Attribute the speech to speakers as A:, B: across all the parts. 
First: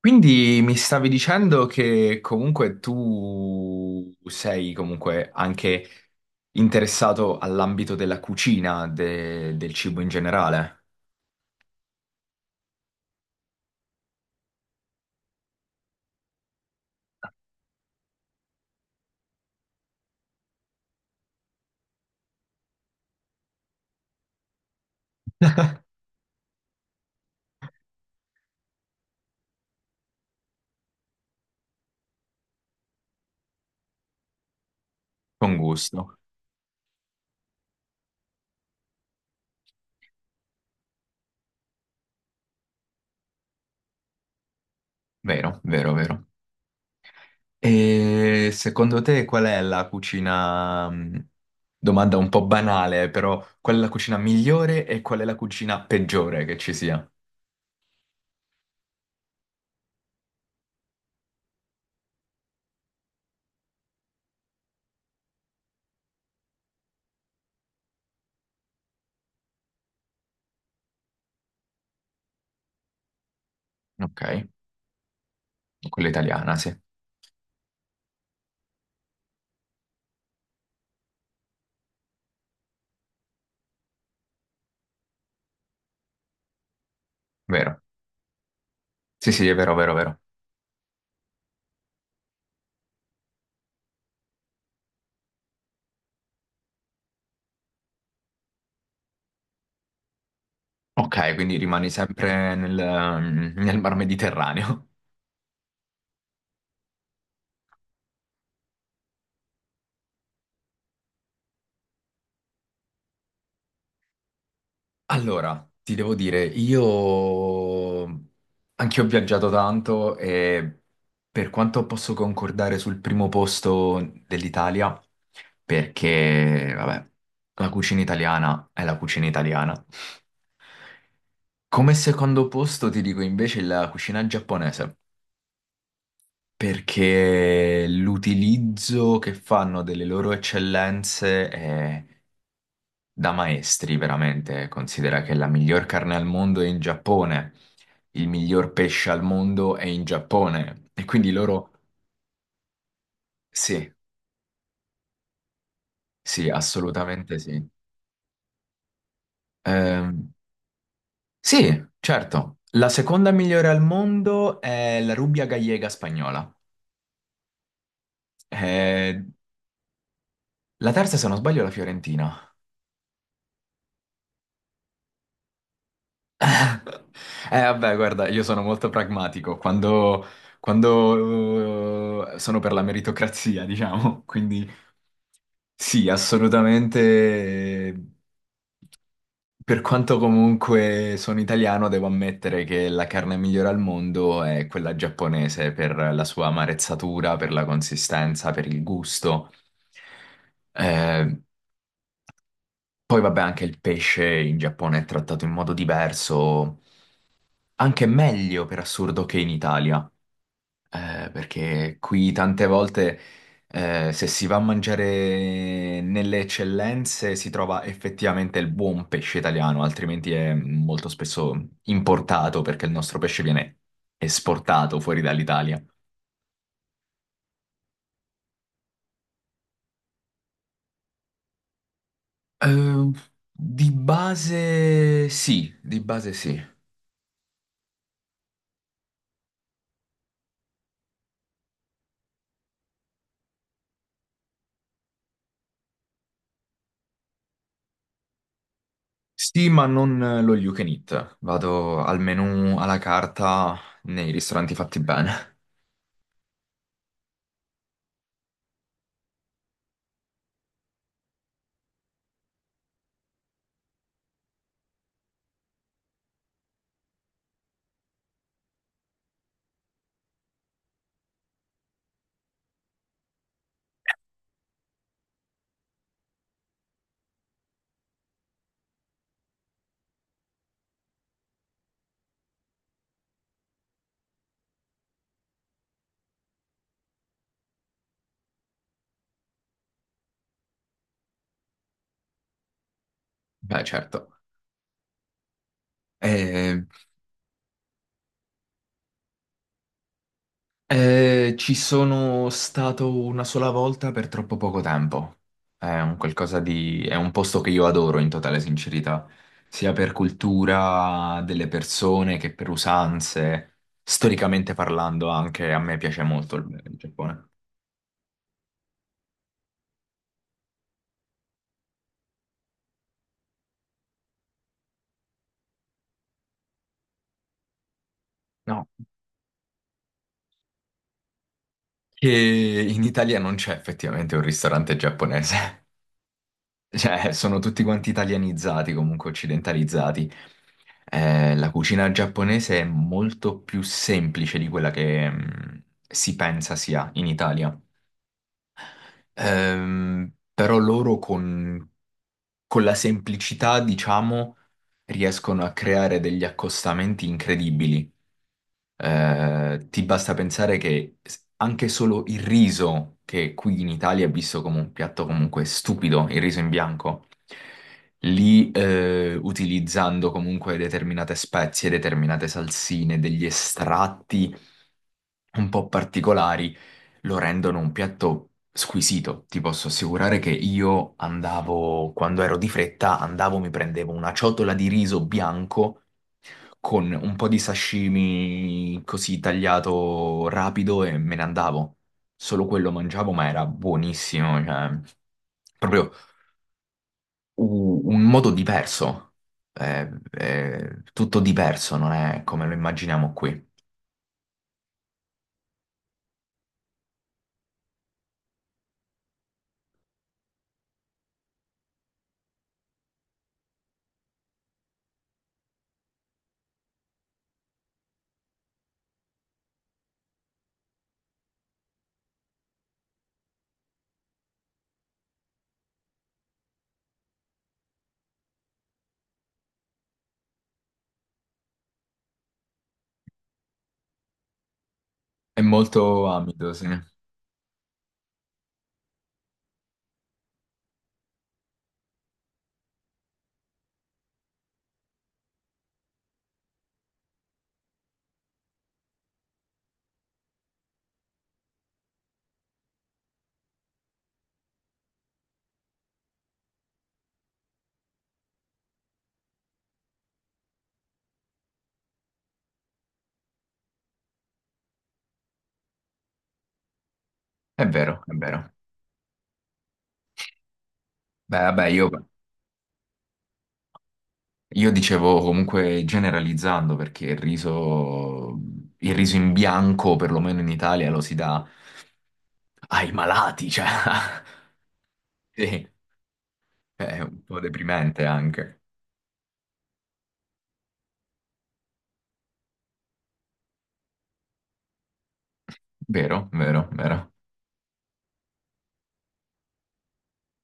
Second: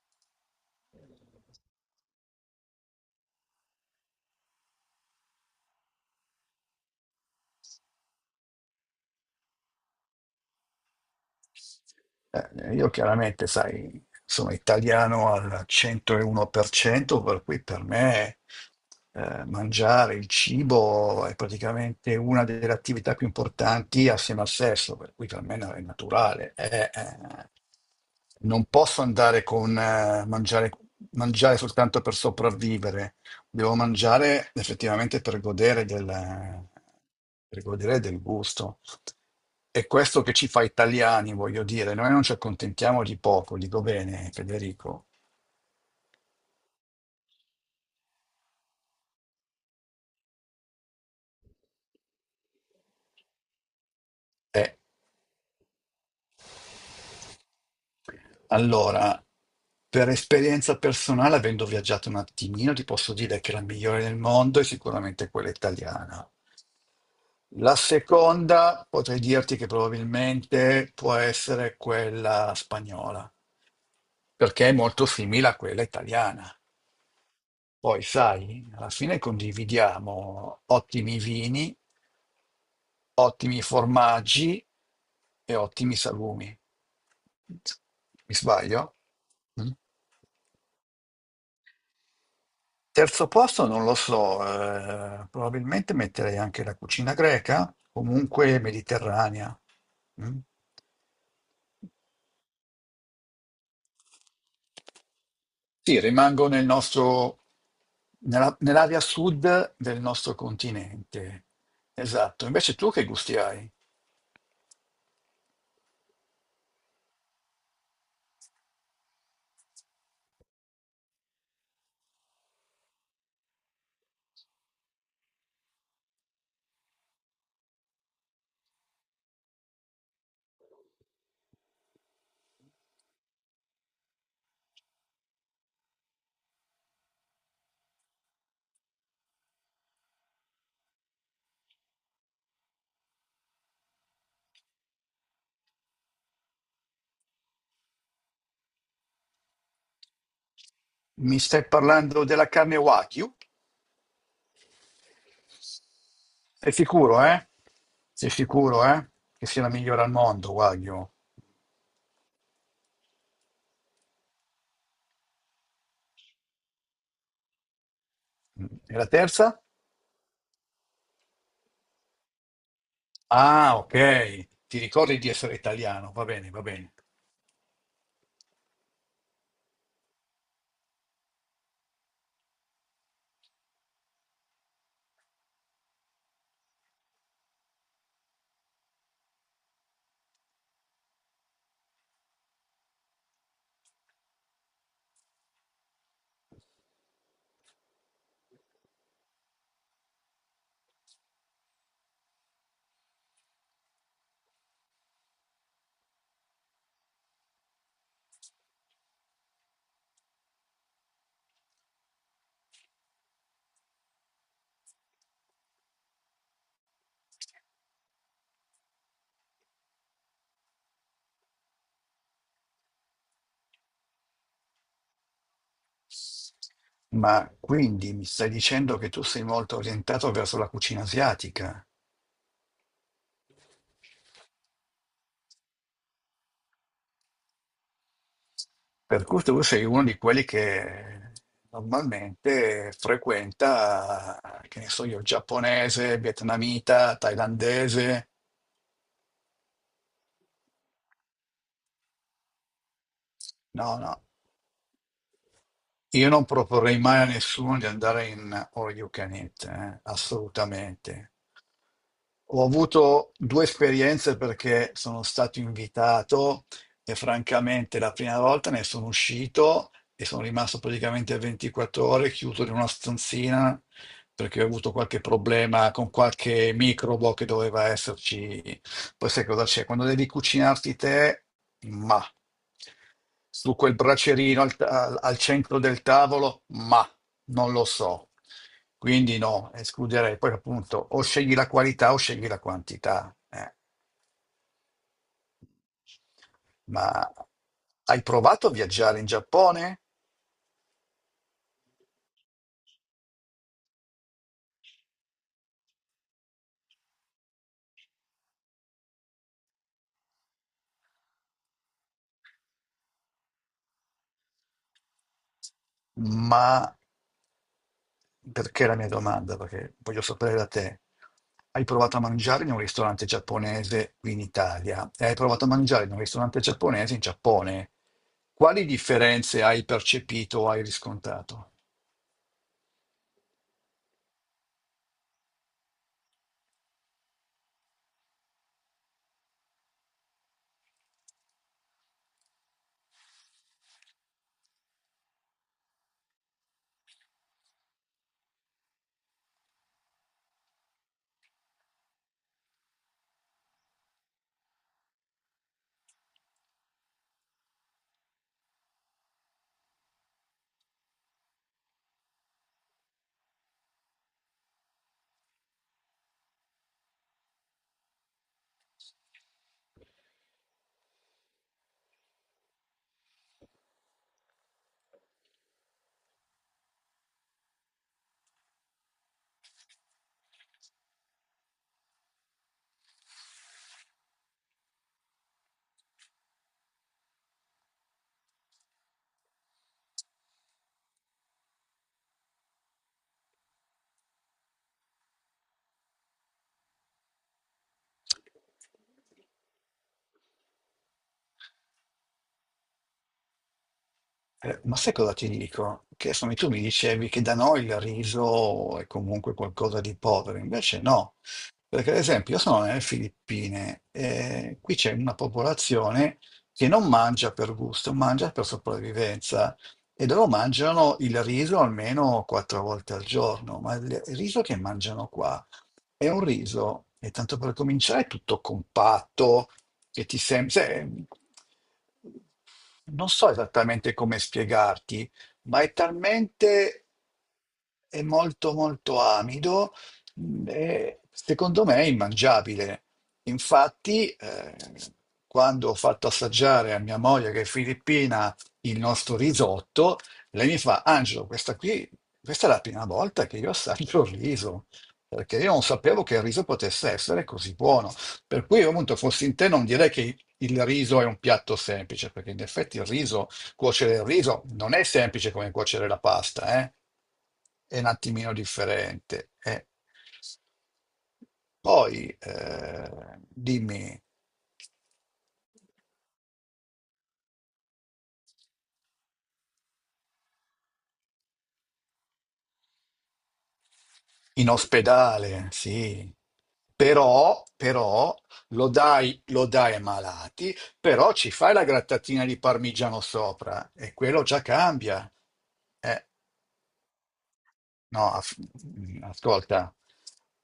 A: Quindi mi stavi dicendo che comunque tu sei comunque anche interessato all'ambito della cucina, del cibo in generale,
B: Io chiaramente, sai, sono italiano al 101%, per cento, per cui per me mangiare il cibo è praticamente una delle attività più importanti assieme al sesso, per cui per me è naturale. Non posso andare con mangiare soltanto per sopravvivere, devo mangiare effettivamente
A: con gusto.
B: per godere del gusto. È questo che ci fa italiani, voglio dire, noi non ci accontentiamo di poco, dico bene, Federico.
A: Vero, vero, vero. E secondo te qual è la cucina, domanda un po' banale, però qual è la cucina
B: Eh,
A: migliore e qual è la cucina peggiore che ci sia?
B: Allora, per esperienza personale, avendo viaggiato un attimino, ti posso dire che la migliore del mondo è sicuramente quella italiana. La seconda potrei dirti che probabilmente può essere quella spagnola,
A: Ok,
B: perché è molto simile a quella
A: quella italiana,
B: italiana.
A: sì,
B: Poi, sai, alla fine condividiamo ottimi vini, ottimi formaggi e ottimi salumi.
A: vero.
B: Mi sbaglio?
A: Sì, sì, è
B: Mm?
A: vero, vero, vero.
B: Terzo posto non lo so, probabilmente metterei anche la cucina greca, comunque mediterranea. Mm.
A: Ok, quindi rimani sempre nel, nel Mar Mediterraneo.
B: Sì, rimango nel nostro, nell'area sud del nostro continente. Esatto. Invece tu che gusti hai?
A: Allora, ti devo dire, io anch'io ho viaggiato tanto e per quanto posso concordare sul primo posto dell'Italia, perché, vabbè, la cucina italiana è la cucina italiana. Come secondo posto ti dico invece la cucina giapponese, perché l'utilizzo che fanno delle loro eccellenze è da maestri, veramente. Considera che la miglior carne al mondo è in Giappone, il miglior pesce al mondo è in Giappone. E quindi
B: Mi stai
A: loro,
B: parlando della carne Wagyu?
A: sì, sì,
B: Sei sicuro,
A: assolutamente
B: eh?
A: sì.
B: Sei sicuro, eh? Che sia la migliore al
A: Ehm,
B: mondo, Wagyu.
A: sì, certo. La seconda migliore al mondo è la Rubbia Gallega spagnola.
B: Mm. E la
A: Eh,
B: terza?
A: la terza, se non sbaglio, è la Fiorentina.
B: Ah, ok. Ti ricordi di essere italiano? Va bene, va bene.
A: Vabbè, guarda, io sono molto pragmatico quando sono per la meritocrazia, diciamo, quindi sì, assolutamente. eh, Per quanto comunque sono italiano, devo ammettere che la carne migliore al mondo è quella giapponese per la sua amarezzatura, per la consistenza, per il gusto. Eh, poi vabbè, anche il pesce in Giappone è trattato in modo diverso. Anche meglio per assurdo che in Italia, perché qui tante volte se si va a mangiare nelle eccellenze si trova effettivamente il buon pesce italiano, altrimenti è molto spesso importato perché il nostro pesce viene esportato fuori dall'Italia.
B: Ma quindi mi stai dicendo che tu sei molto orientato verso la cucina asiatica,
A: Eh, di base sì, di base sì.
B: per cui tu sei uno di quelli che normalmente frequenta, che ne so io, giapponese, vietnamita, thailandese.
A: Sì, ma non lo you can eat. Vado al menù alla carta
B: No, no.
A: nei ristoranti fatti bene.
B: Io non proporrei mai a nessuno di andare in all you can eat, assolutamente. Ho avuto due esperienze perché sono stato invitato e francamente la prima volta ne sono uscito e sono rimasto praticamente 24 ore chiuso in una stanzina perché ho avuto qualche problema con qualche microbo che doveva esserci. Poi sai cosa c'è? Quando devi cucinarti te, ma su quel bracerino al, al centro del tavolo, ma non lo so. Quindi no, escluderei. Poi appunto o scegli la qualità o scegli la quantità.
A: Beh, certo. Eh,
B: Ma hai provato a viaggiare in Giappone?
A: eh, ci sono stato una sola volta per troppo poco tempo. È un qualcosa di è un posto che io adoro in totale sincerità, sia per cultura delle persone che per usanze. Storicamente parlando, anche a me piace molto
B: Ma
A: il Giappone.
B: Perché la mia domanda? Perché voglio sapere da te. Hai provato a mangiare in un ristorante giapponese qui in Italia e hai provato a mangiare in un ristorante giapponese in Giappone. Quali
A: No,
B: differenze hai percepito o hai riscontrato?
A: che in Italia non c'è effettivamente un ristorante giapponese. Cioè, sono tutti quanti italianizzati, comunque occidentalizzati. La cucina giapponese è molto più semplice di quella che si pensa sia in Italia. Però loro con la semplicità, diciamo, riescono a creare degli accostamenti incredibili. Ti basta pensare che anche solo il riso, che qui in Italia è visto come un piatto comunque stupido, il riso in bianco, lì utilizzando comunque determinate spezie, determinate salsine, degli estratti un po' particolari, lo rendono un piatto squisito. Ti posso assicurare che io andavo, quando ero di fretta, andavo, mi prendevo una ciotola di riso bianco con un po' di sashimi così tagliato rapido e me ne andavo. Solo quello mangiavo, ma era buonissimo, cioè proprio un modo diverso. È tutto diverso, non è come lo immaginiamo qui.
B: Ma sai cosa ti dico? Che insomma, tu mi dicevi che da noi il riso è comunque qualcosa di povero, invece no, perché ad esempio io sono nelle Filippine e qui c'è una popolazione che non mangia per gusto, mangia per sopravvivenza e loro mangiano il riso almeno quattro volte al giorno, ma il riso che mangiano qua è un riso, e tanto per cominciare, è tutto compatto, che ti sembra, non so esattamente come spiegarti,
A: È
B: ma è
A: molto amido, sì.
B: talmente, è molto molto amido, e secondo me è immangiabile. Infatti, quando ho fatto assaggiare a mia moglie che è filippina il nostro risotto, lei mi fa, Angelo, questa qui, questa è la prima volta che io assaggio il riso. Perché io non sapevo che il riso potesse essere così buono. Per cui, appunto, fossi in te, non direi che il riso è un piatto semplice, perché in effetti il riso, cuocere il riso non è semplice come cuocere la pasta, eh?
A: È
B: È un
A: vero, è
B: attimino
A: vero.
B: differente.
A: Beh, vabbè,
B: Poi, dimmi,
A: io dicevo comunque generalizzando perché il riso in bianco, perlomeno in Italia, lo si dà ai malati, cioè.
B: in ospedale,
A: Sì.
B: sì,
A: È un po'
B: però,
A: deprimente
B: però
A: anche.
B: lo dai ai malati, però ci fai la grattatina di parmigiano sopra e quello già cambia. Eh.
A: Vero, vero, vero.
B: No, ascolta,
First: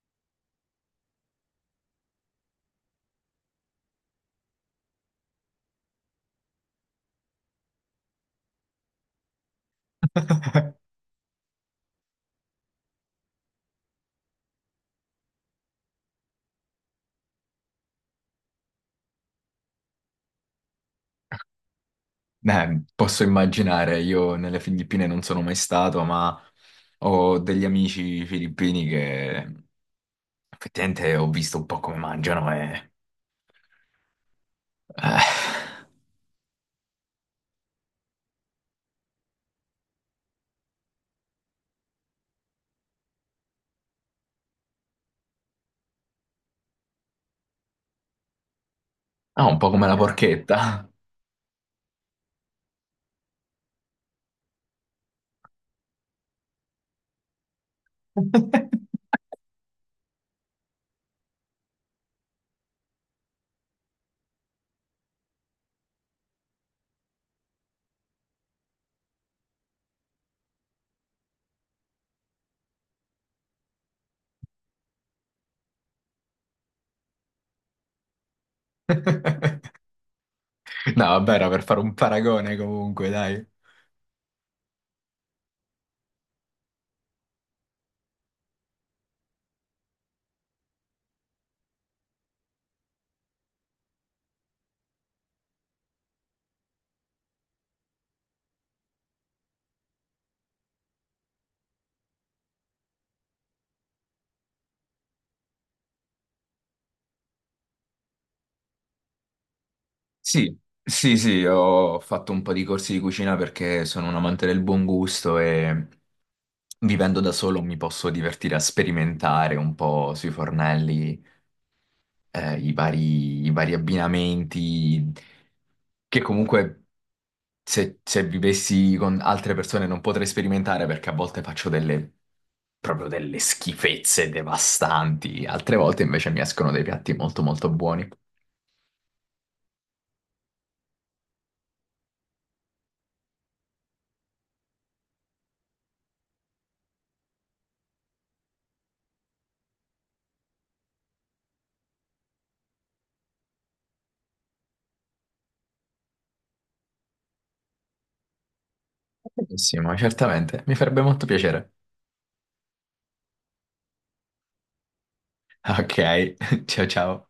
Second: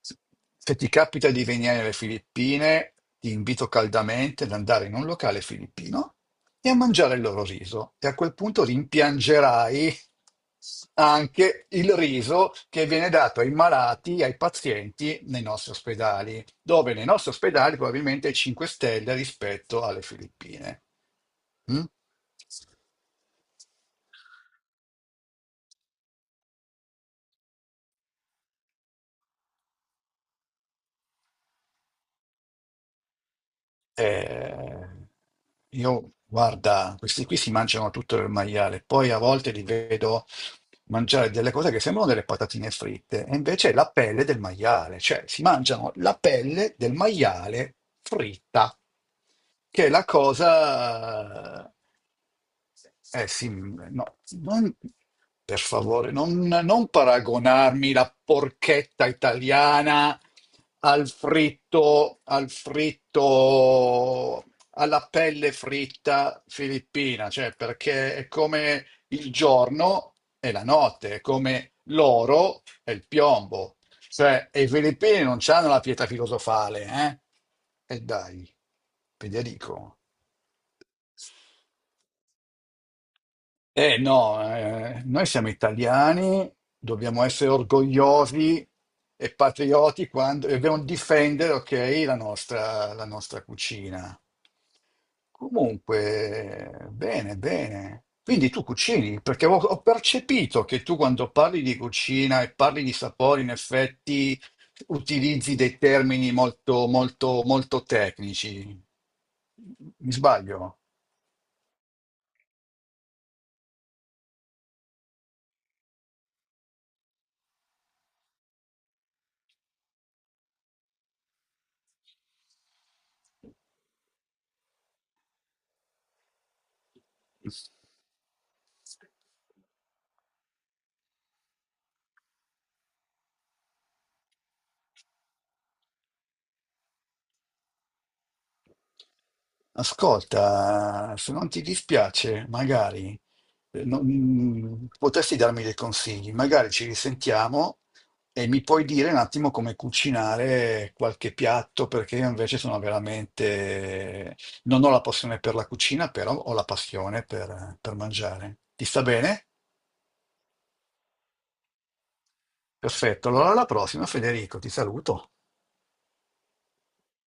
B: se ti capita di venire alle Filippine, ti invito caldamente ad andare in un locale filippino e a mangiare il loro riso. E a quel punto rimpiangerai anche il riso che viene dato ai malati, ai pazienti nei nostri ospedali, dove nei nostri ospedali probabilmente è 5 stelle rispetto alle Filippine. Mm?
A: Beh, posso immaginare, io nelle Filippine non sono mai stato, ma ho degli amici filippini che effettivamente ho visto un po' come mangiano e
B: Eh,
A: eh,
B: io, guarda, questi qui si mangiano tutto il maiale, poi a volte li vedo mangiare delle cose che sembrano delle patatine fritte, e invece è la pelle del maiale, cioè si mangiano la pelle del maiale fritta,
A: ah, un po' come
B: che è
A: la
B: la
A: porchetta.
B: cosa. Eh sì, no, non- per favore, non paragonarmi la porchetta italiana al fritto, alla pelle fritta filippina, cioè perché è come il giorno e la notte, è come l'oro e il piombo. Cioè, e i filippini non hanno la pietà filosofale, eh? E dai, ve ne dico.
A: No, vabbè, era per fare un paragone comunque, dai.
B: Eh no, noi siamo italiani, dobbiamo essere orgogliosi e patrioti quando e dobbiamo difendere, ok, la nostra cucina. Comunque, bene, bene. Quindi tu cucini, perché ho percepito che tu quando parli di cucina e parli di sapori, in effetti utilizzi dei termini molto, molto, molto tecnici. Mi
A: Sì,
B: sbaglio?
A: sì, sì, ho fatto un po' di corsi di cucina perché sono un amante del buon gusto e vivendo da solo mi posso divertire a sperimentare un po' sui fornelli, i vari abbinamenti, che comunque se vivessi con altre persone non potrei sperimentare perché a volte faccio proprio delle schifezze devastanti, altre volte invece mi escono dei piatti molto molto buoni.
B: Ascolta, se non ti dispiace, magari potresti darmi dei consigli, magari ci risentiamo e mi puoi dire un attimo come cucinare qualche piatto, perché io invece sono veramente non ho la passione per la cucina, però ho la passione per mangiare. Ti sta bene?
A: Benissimo, certamente, mi farebbe molto piacere.
B: Perfetto, allora alla prossima Federico, ti saluto.
A: Ok, ciao ciao.